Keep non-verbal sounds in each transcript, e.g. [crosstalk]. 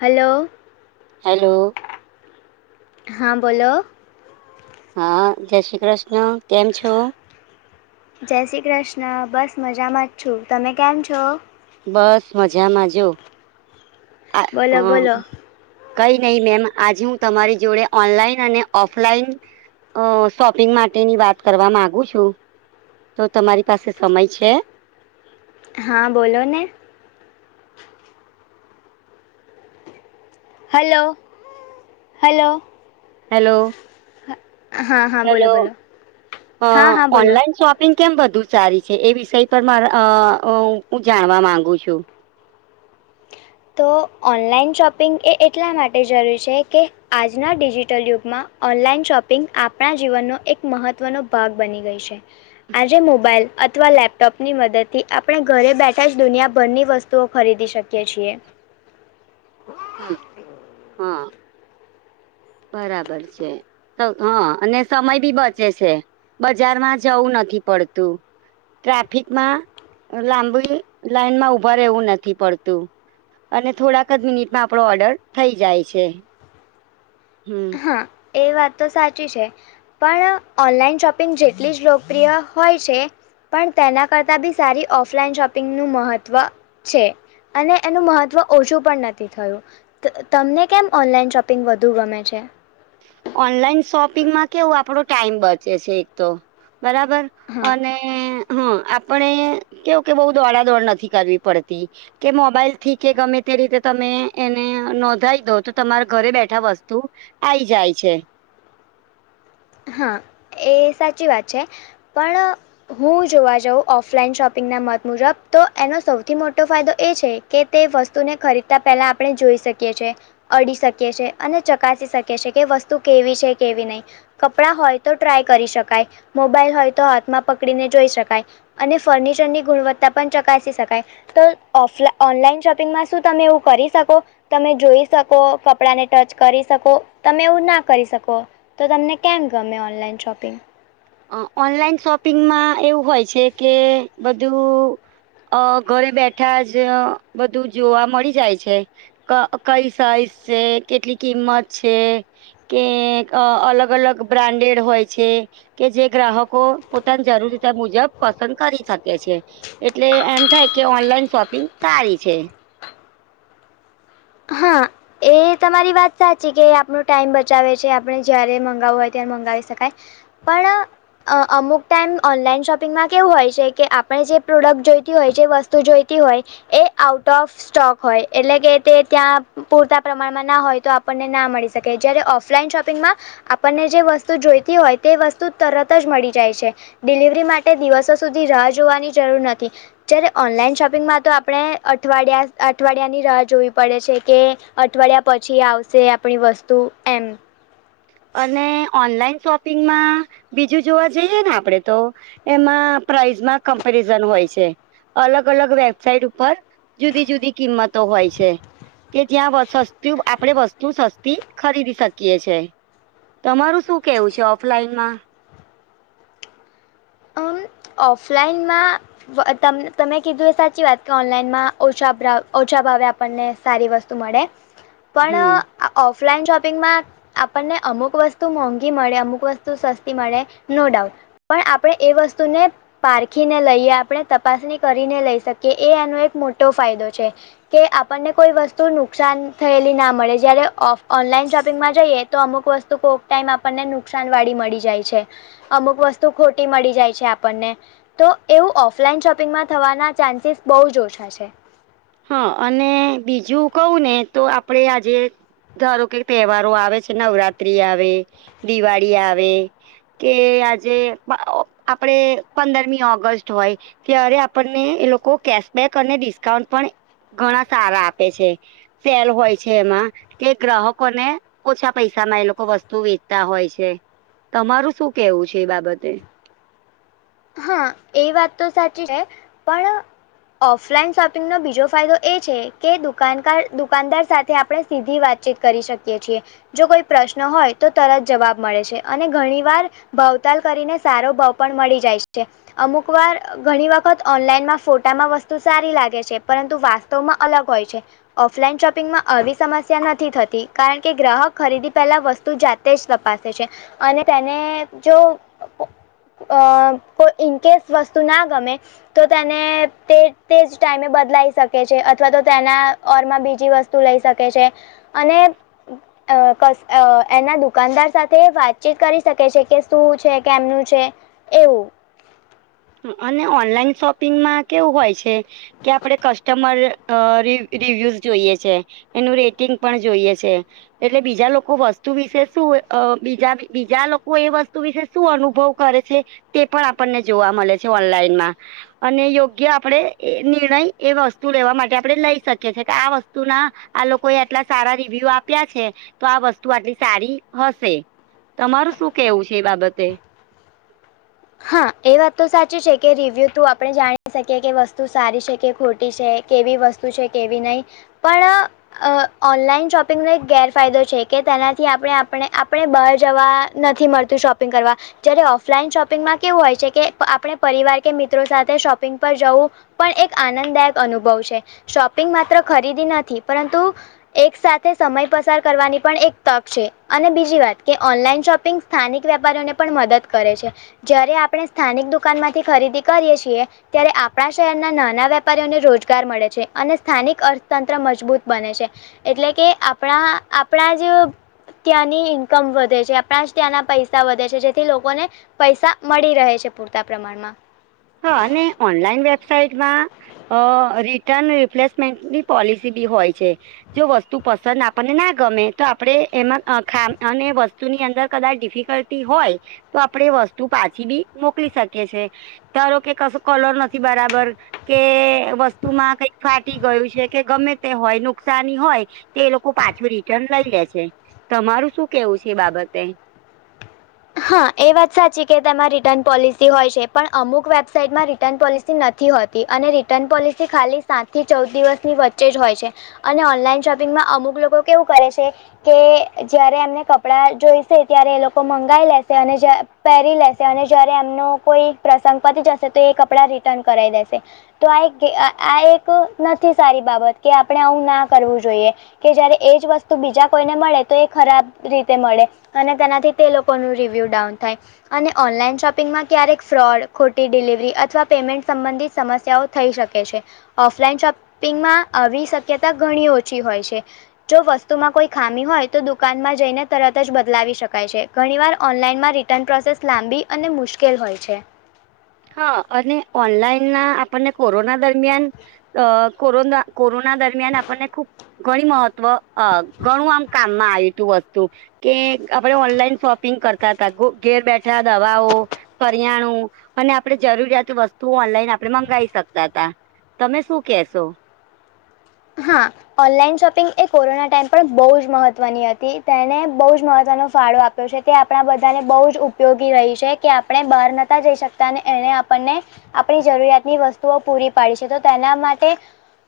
Hello હાલો હા બોલો હા જય શ્રી કૃષ્ણ કેમ છો જય શ્રી કૃષ્ણ બસ મજામાં જ છું તમે કેમ છો બસ મજામાં જો આ બોલો હું બોલો કઈ નઈ મેમ આજે હું તમારી જોડે ઓનલાઈન અને ઓફલાઈન અ શોપિંગ માટેની વાત કરવા માંગુ છું. તો તમારી પાસે સમય છે? હા બોલો ને. હલો, હલો હેલો, હા હા બોલો હેલો બોલો હા હા બોલો ઓનલાઈન શો પિંગ કેમ બધું સારી છે એ વિષય પર માર અ હું જાણવા માંગુ છું. તો ઓનલાઈન શોપિંગ એ એટલા માટે જરૂરી છે કે આજના ડિજિટલ યુગમાં ઓનલાઈન શોપિંગ આપણા જીવનનો એક મહત્ત્વનો ભાગ બની ગઈ છે. આજે મોબાઈલ અથવા લેપ ટોપની મદદથી આપણે ઘરે બેઠા જ દુનિયાભરની વસ્તુઓ ખરીદી શકીએ છીએ. હમ્મ, હા બરાબર છે. હા અને સમય બી બચે છે બજારમાં જવું નથી પડતું. ટ્રાફિકમાં લાંબી લાઈનમાં ઉભા રહેવું નથી પડતું. અને થોડાક જ મિનિટમાં આપણો ઓર્ડર થઈ જાય છે. હમ હા, એ વાત તો સાચી છે. પણ ઓનલાઈન શોપિંગ જેટલી જ લોકપ્રિય હોય છે પણ તેના કરતા બી સારી ઓફલાઈન શોપિંગનું મહત્વ છે. અને એનું મહત્વ ઓછું પણ નથી થયું. તમને કેમ ઓનલાઈન શોપિંગ વધુ ગમે છે? ઓનલાઈન શોપિંગમાં કેવું આપડો ટાઈમ બચે છે એક તો બરાબર હા અને હ આપણે કેવું કે બઉ દોડા દોડ નથી કરવી પડતી. કે મોબાઈલથી કે ગમે તે રીતે તમે એને નોંધાઈ દો તો તમારા ઘરે બેઠા વસ્તુ આઈ જાય છે. હા, એ સાચી વાત છે પણ હું જોવા જાઉં ઓફલાઈન શોપિંગના મત મુજબ તો એનો સૌથી મોટો ફાયદો એ છે કે તે વસ્તુને ખરીદતાં પહેલાં આપણે જોઈ શકીએ છીએ. અડી શકીએ છે અને ચકાસી શકે છે કે વસ્તુ કેવી છે કેવી નહી. કપડાં હોય તો ટ્રાય કરી શકાય મોબાઈલ હોય તો હાથમાં પકડીને જોઈ શકાય. અને ફર્નિચરની ગુણવત્તા પણ ચકાસી શકાય. તો ઓફલા ઓનલાઈન શોપિંગમાં શું તમે એવું કરી શકો? તમે જોઈ શકો કપડાંને ટચ કરી શકો તમે એવું ના કરી શકો તો તમને કેમ ગમે ઓનલાઈન શોપિંગ? અ ઓનલાઈન શોપિંગમાં એવું હોય છે કે બધું અ ઘરે બેઠા જ બધું જોવા મળી જાય છે. ક કઈ સાઈઝ છે, કેટલી કિંમત છે. કે અલગ અલગ બ્રાન્ડેડ હોય છે. કે જે ગ્રાહકો પોતાની જરૂરીતા મુજબ પસંદ કરી શકે છે. એટલે એમ થાય કે ઓનલાઈન શોપિંગ સારી છે. હા. એ તમારી વાત સાચી કે આપણો ટાઈમ બચાવે છે આપણે જયારે મંગાવવું હોય ત્યારે મંગાવી શકાય પણ અ અમુક ટાઈમ ઓનલાઈન શોપિંગમાં કેવું હોય છે કે આપણે જે પ્રોડક્ટ જોઈતી હોય જે વ સ્તુ જોઈતી હોય એ આઉટ ઓફ સ્ટોક હોય એટલે કે તે ત્યાં પૂરતા પ્રમાણમાં ના હોય તો આપણને ના મળી શકે જ્યારે ઓફલાઈન શોપિંગમાં આપણને જે વસ્તુ જોઈતી હોય તે વસ્તુ તરત જ મળી જાય છે ડિલિવરી માટે દિવસો સુધી રાહ જોવાની જરૂર નથી જયારે ઓનલાઈન શોપિંગમાં તો આપડે અઠવાડિયા અઠવાડિયા ની રાહ જોવી પડે છે કે અઠવાડિયા પછી આવશે આપણી વસ્તુ એમ અને ઓનલાઈન શોપિંગમાં બીજું જોવા જઈએ ને આપડે તો એમાં પ્રાઈઝમાં કમ્પેરિઝન હોય છે અલગ અલગ વેબસાઇટ ઉપર જુદી જુદી કિંમતો હોય છે કે જ્યાં વર્ષો સુધી આપડે વસ્તુ સસ્તી ખરીદી શકીએ છે તમારું શું કેવું છે ઓફલાઈન માં અ ઓફલાઈનમાં તમ તમે કીધું એ સાચી વાત કે ઓનલાઈનમાં ઓછા ભાવે આપણને સારી વસ્તુ મળે [inaudible] પણ આ ઓફલાઈન શોપિંગમાં આપણને અમુક વસ્તુ મોંઘી મળે અમુક વસ્તુ સસ્તી મળે નો ડાઉટ પણ આપ પડે એ વસ્તુને પારખીને લઈએ આપણે તપાસણી કરીને લઈ શકીએ એ આનો એક મોટો ફાયદો છે કે આપણને કોઈ વસ્તુ નુકસાન થયેલી ના મળે જ્યારે ઓનલાઈન શોપિંગમાં જોઈએ તો અમુક વસ્તુ કોક ટાઈમ આપણને નુકસાન વાળી મળી જાય છે અમુક વસ્તુ ખોટ ટી મળી જાય છે આપણને તો એવું ઓફલાઈન શોપિંગમાં થવાના ચાન્સીસ બહુ જ ઓછા છે હ અને બીજું કવું ને તો આપડે આજે ધારો કે તહેવારો આવે છે નવરાત્રી આવે દિવાળી આવે કે આજે આપડે પંદરમી ઓગસ્ટ હોય ત્યારે આપણને એ લોકો કેશબેક અને ડિસ્કાઉન્ટ પણ ઘણા સારા આપે છે ફેર હોય છે એમાં એ ગ્રાહકો ને ઓછા પૈસામાં એ લોકો વસ્તુ વેચતા હોય છે તમારું શું કેવું છે એ બાબતે હા એ વાત તો સાચી છે પણ ઓફલાઈન શોપિંગ નો બીજો ફાયદો એ છે કે દુકાનદાર દુકાનદાર સાથે આપડે સીધી વાતચીત કરી શકીએ છીએ જો કોઈ પ્રશ્ન હોય તો તરત જવાબ મળે છે અને ઘણી વાર ભાવતાલ કરીને સારો ભાવ પણ મળી જાય છે અમુક વાર ઘણી વખત ઓનલાઈનમાં ફોટામાં વસ્તુ સારી લાગે છે પરંતુ વાસ્તવમાં અલગ હોય છે ઓફલાઈન શોપિંગમાં આવી સમસ્યા નથી થતી કારણ કે ગ્રાહક ખરીદી પહેલા વસ્તુ જા તે જ તપાસે છે અને તેને જો અ કોઈ ઇનકેસ વસ્તુ ના ગમે તો તેને તે તે જ ટાઈમે બદલાઈ શકે છે અથવા તો તેના ઓર માં બીજી વસ્તુ લઈ શકે છે અને અ કસ એના દુકાનદાર સાથે વાતચીત કરી શકે છે કે શું છે કેમનું છે એવું [inaudible] અને ઓનલાઈન શોપિંગમાં કેવું હોય છે કે આપડે કસ્ટમર રિવ્યુઝ જોઈએ છે એનું રેટિંગ પણ જોઈએ છે એટલે બીજા લોકો વસ્તુ વિશે શું હોય અ બીજા બીજા લોકો એ વસ્તુ વિશે શું અનુભવ કરે છે? તે પણ આપણને જોવા મલે છે ઓનલાઈન માં... અને યોગ્ય આપણેે એ નિર્ણય એ વસ્તુ લેવા માટે આપણે લઈ શકીએ છ છે કે આ વસ્તુના... આ લોકો એ આટલા રિવ્યુ આપ્યા છે તો આ વસ્તુ આટલી સારી હશે. તમારું શું કેવું છે એ બાબતે? હા એ વાત તો સાચી છે કે રિવ્યુું થ્રૂ આપણે જાણી શકીએ કે વસ્તુ સારી છે કે ખોટી છે. કેવી વસ્તુ છે કેવી નહી પણ.. અ ઓનલાઈન શોપિંગનો એક ગેરફાયદો છે કે તેનાથી આપણે આપણે આપણે બહાર જવા... નથી મળતું શોપિંગ કરવા જયારે ઓફલાઈન શોપિંગ... શોપિંગમાં કેવું હોય છે કે આપણે પરિવાર કે મિત્રો સાથે શોપિંગ પર જવું... પણ એક આનંદદાયક અનુભવ છે. શોપિંગ માત્ર ખરીદી નથી પરંતુ... એક સાથે સમય પસાર કરવાની પણ એક તક છે અને બીજી વાત કે ઓનલાઈન શોપિંગ... સ્થાનિક વેપારીઓને પણ મદદ કરે છે. જ્યારે આપણે સ્થાનિક દુકાનમાંથી ખરીદી કરીએ છીએ. ત્યારે આપણા શહેરના નાના વેપારીઓને રોજગાર મળે છે, અને સ્થાનિક અર્થતંત્ર મજબૂત બને છે. એટલે કે આપણા આપણા જે... ત્યાંની ઈન્કમ વધે છે આપણા જ ત્યાંના પૈસા વધે છે જેથી લોકોને... પૈસા મળી રહે છે પૂરતા પ્રમાણમાં... અને ઓનલાઈન વેબસાાઈટમાં અ રિટર્ન રિપ્લેસ... મેન્ટની પોલિસી બી હોય છે. જો વસ્તુ પસંદ આપણને ના ગમે તો આપણેે એમાં ખા અને વસ.... વસ્તુની અંદર કદાચ ડિફિકલ્ટી હોય તો આપડે એ વસ્તુ પાછી બી મોકલી શકીએ છે. તારો કે કસું કલર નથી બરાબર. કે વસ્તુમાં કઈક ફાટી ગયું છે કે, ગમે તે હોય નુકસાની હોય. તે એ લોકો પાછું રિટર્ન લઈ લે છે. તમારું શું કેવું છે એ બાબતે... હા એ વાત સાચી કે તેમાં રિટર્ન પોલિસી હોય છે પણ અમુક વેબસાાઈટમાં રિટર્ન પોલિસી નથી હોતી. અને રિટર્ન પોલિસી ખાલી સાતથી ચૌદ દિવસની વચ્ચે જ હોય છે. અને ઓનલાઈન શોપિંગમાં અમુક લોકો કેવું કરે છે. કે જયારે એમને કપડા જોઈશે ત્યારે એ લોકો મંગાવશે. લઈ લેશે અને પહેરી લેશે અને જયારે એમનો કોઈ પ્રસંગ પતી જશે તો એ કપડા રીટર્ન... રિટન કરાઈ દેશે. તો આ એક આ એક નથી સારી બાબત કે આપણે આવું ના કરવું જોઈએ. કે જયારે એજ વસ્તુ બીજા કોઈને મળે તો એ ખરાબ રીતે મળે અને તેનાથી તે લોકો... આપણું રિવ્યૂ ડાઉન થાય. અને ઓનલાઈન શોપિંગમાં ક્યારેક ફ્રોડ ખોટી ડિલિવરી અથવા પેમેન્ટ સંબંધિત સમસ્યાઓ... થઈ શકે છે. ઓફલાઈન શોપિંગમાં આવી શક્યતા ઘણી ઓછી હોય છે. જો વસ્તુમાં કોઈ ખામી હોય તો દુકાનમાં જઈને તરત જ બદલાવી શકાય છે. ઘણીવાર ઓનલાઈનમાં રિટર્ન પ્રોસેસ લાંબી અને મુશ્કેલ હોય છે. હા અને ઓનલાઈન ના આપણને કોરોના દરમિયાન અ કોરોના... કોરોના દરમિયાન આપણને ખૂબ ઘણી મહત્વ અ ઘણું આમ કામમાં આયુ તું વસ્તુ... કે આપણે ઓનલાઈન શોપિંગ કરતા હતા. ઘેર બેઠા દવાઓ... કરિયાણું. અને આપણે જરૂરિયાતનું વસ્તુ ઓનલાઈન આપણે મંગાવી શકતા હતા તમે શું કેહેશો? હા. ઓનલાઈન શોપિંગ એ કોરોના ટાઈમ પર બહુ જ મહત્વની હતી. તેણે બહુ જ મહત્વનો ફાળો આપ્યો. છે તે આપણા બધાને બહુ જ ઉપયોગી રહી છે કે આપણે બહાર નતા જઈ શકતા અને એણે આપણને... આપણી જરૂરિયાતની વસ્તુઓ પૂરી પાડી છે તો તેના માટે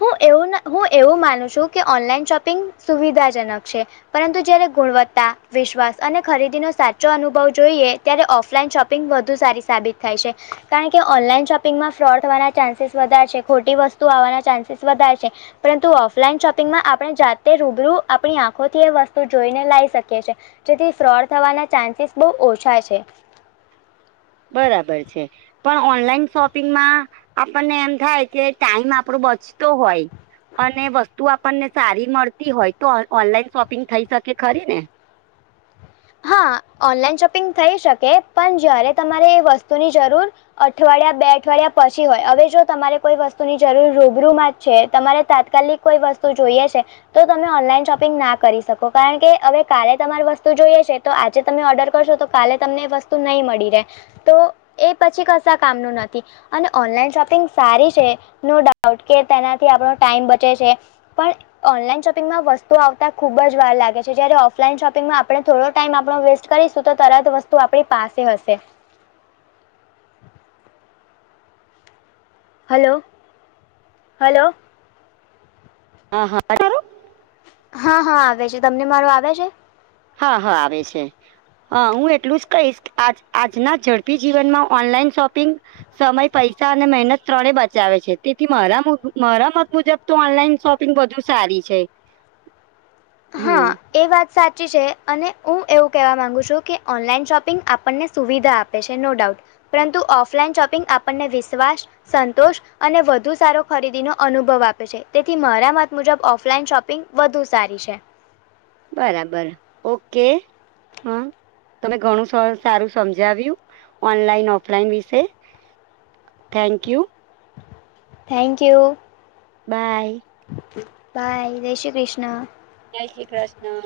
હું એવું ના... હું એવું માનું છું કે ઓનલાઈન શોપિંગ સુવિધાજનક છે. પરંતુ જયારે ગુણવત્તા, વિશ્વાસ અને ખરીદીનો સાચો અનુભવ જોઈએ. ત્યારે ઓફલાઈન શોપિંગ વધુ સારી સાબિત થાય છે કારણ કે ઓનલાઈન શોપિંગમાં ફ્રોડ થવાના ચાન્સીસ વધાર છે. ખોટી વસ્તુ આવવાના ચાન્સીસ વધાર છે. પરંતુ ઓફલાઈન શોપિંગમાં આપણે જાતે રૂબરૂ આપણી આંખોથી એ વસ્તુ જોઈને લાઈ શકીએ છીએ. જેથી ફ્રોડ થવાના ચાન્સીસ બઉ ઓછા છે. બરાબર છે. પણ ઓનલાઈન શોપિંગમાં આપણને એમ થાય કે ટાઈમ આપણો બચતો હોય. અને વસ્તુ આપણને સારી મળતી હોય તો ઓન ઓનલાઈન શોપિંગ થઈ શકે ખરી ને. હા ઓનલાઈન શોપિંગ થઈ શકે પણ જયારે તમારે એ વસ્તુની જરૂર અઠવાડિયા બે અઠવાડિયા પછી હોય, હવે જો તમારે કોઈ વસ્તુની જરૂર રૂબરૂમાં જ છે તમારે તાત્કાલિક કોઈ વસ્તુ જોઈએ છે. તો તમે ઓનલાઈન શોપિંગ ના કરી શકો, કારણકે હવે કાલે તમાર વસ્તુ જોઈએ છે. તો આજે તમે ઑર્ડર કરશો તો કાલે તમને એ વસ્તુ નહીં મળી રહે. તો એ પછી કશા કામનું નથી. અને ઓનલાઈન શોપિંગ સારી છે નો ડાઉટ કે તેનાથી આપણો ટાઈમ બચે છે. પણ ઓનલાઈન શોપિંગમાં વસ્તુઓ આવતા ખુબ જ વાર લાગે છે જયારે ઓફલાઈન શોપિંગમાં આપણે થોડો ટાઈમ આપણો વેસ્ટ કરીશું, તો તરત વસ્તુ આપણી પાસે હશે. હલો, હલો હા હા [unintelligible] હા હા આવે છે, તમને મારો આવે છે? હા હા આવે છે. હ હું એટલું જ કહીશ આજ આજના ઝડપી જીવનમાં ઓનલાઈન શોપિંગ સમય, પૈસા અને મહેનત ત્રણે બચાવે છે તેથી મારા [unintelligible] મારા મત મુજબ તો ઓનલાઈન શોપિંગ વધુ સારી છે. ત હા. હમ એ વાત સાચી છે અને હું એવું કહેવા માગું છું કે ઓનલાઈન શોપિંગ આપણને સુવિધા આપ પે છે નો ડાઉટ, પરંતુ ઓફલાઈન શોપિંગ આપણને વિશ્વાસ, સંતોષ અને વધુ સારો ખરીદીનો અનુભવ આપે છે તેથી મારા મત મુજબ ઓફલાઈન શોપિંગ વધુ સારી છે. બરાબર ઓકે હ. તમે ઘણું સ સારું સમજાવ્યું, ઓનલાઈન ઓફલાઈન વિશે. Thank you. Thank you. Bye. Bye જય શ્રી કૃષ્ણ. જયશ્રીકૃષ્ણ.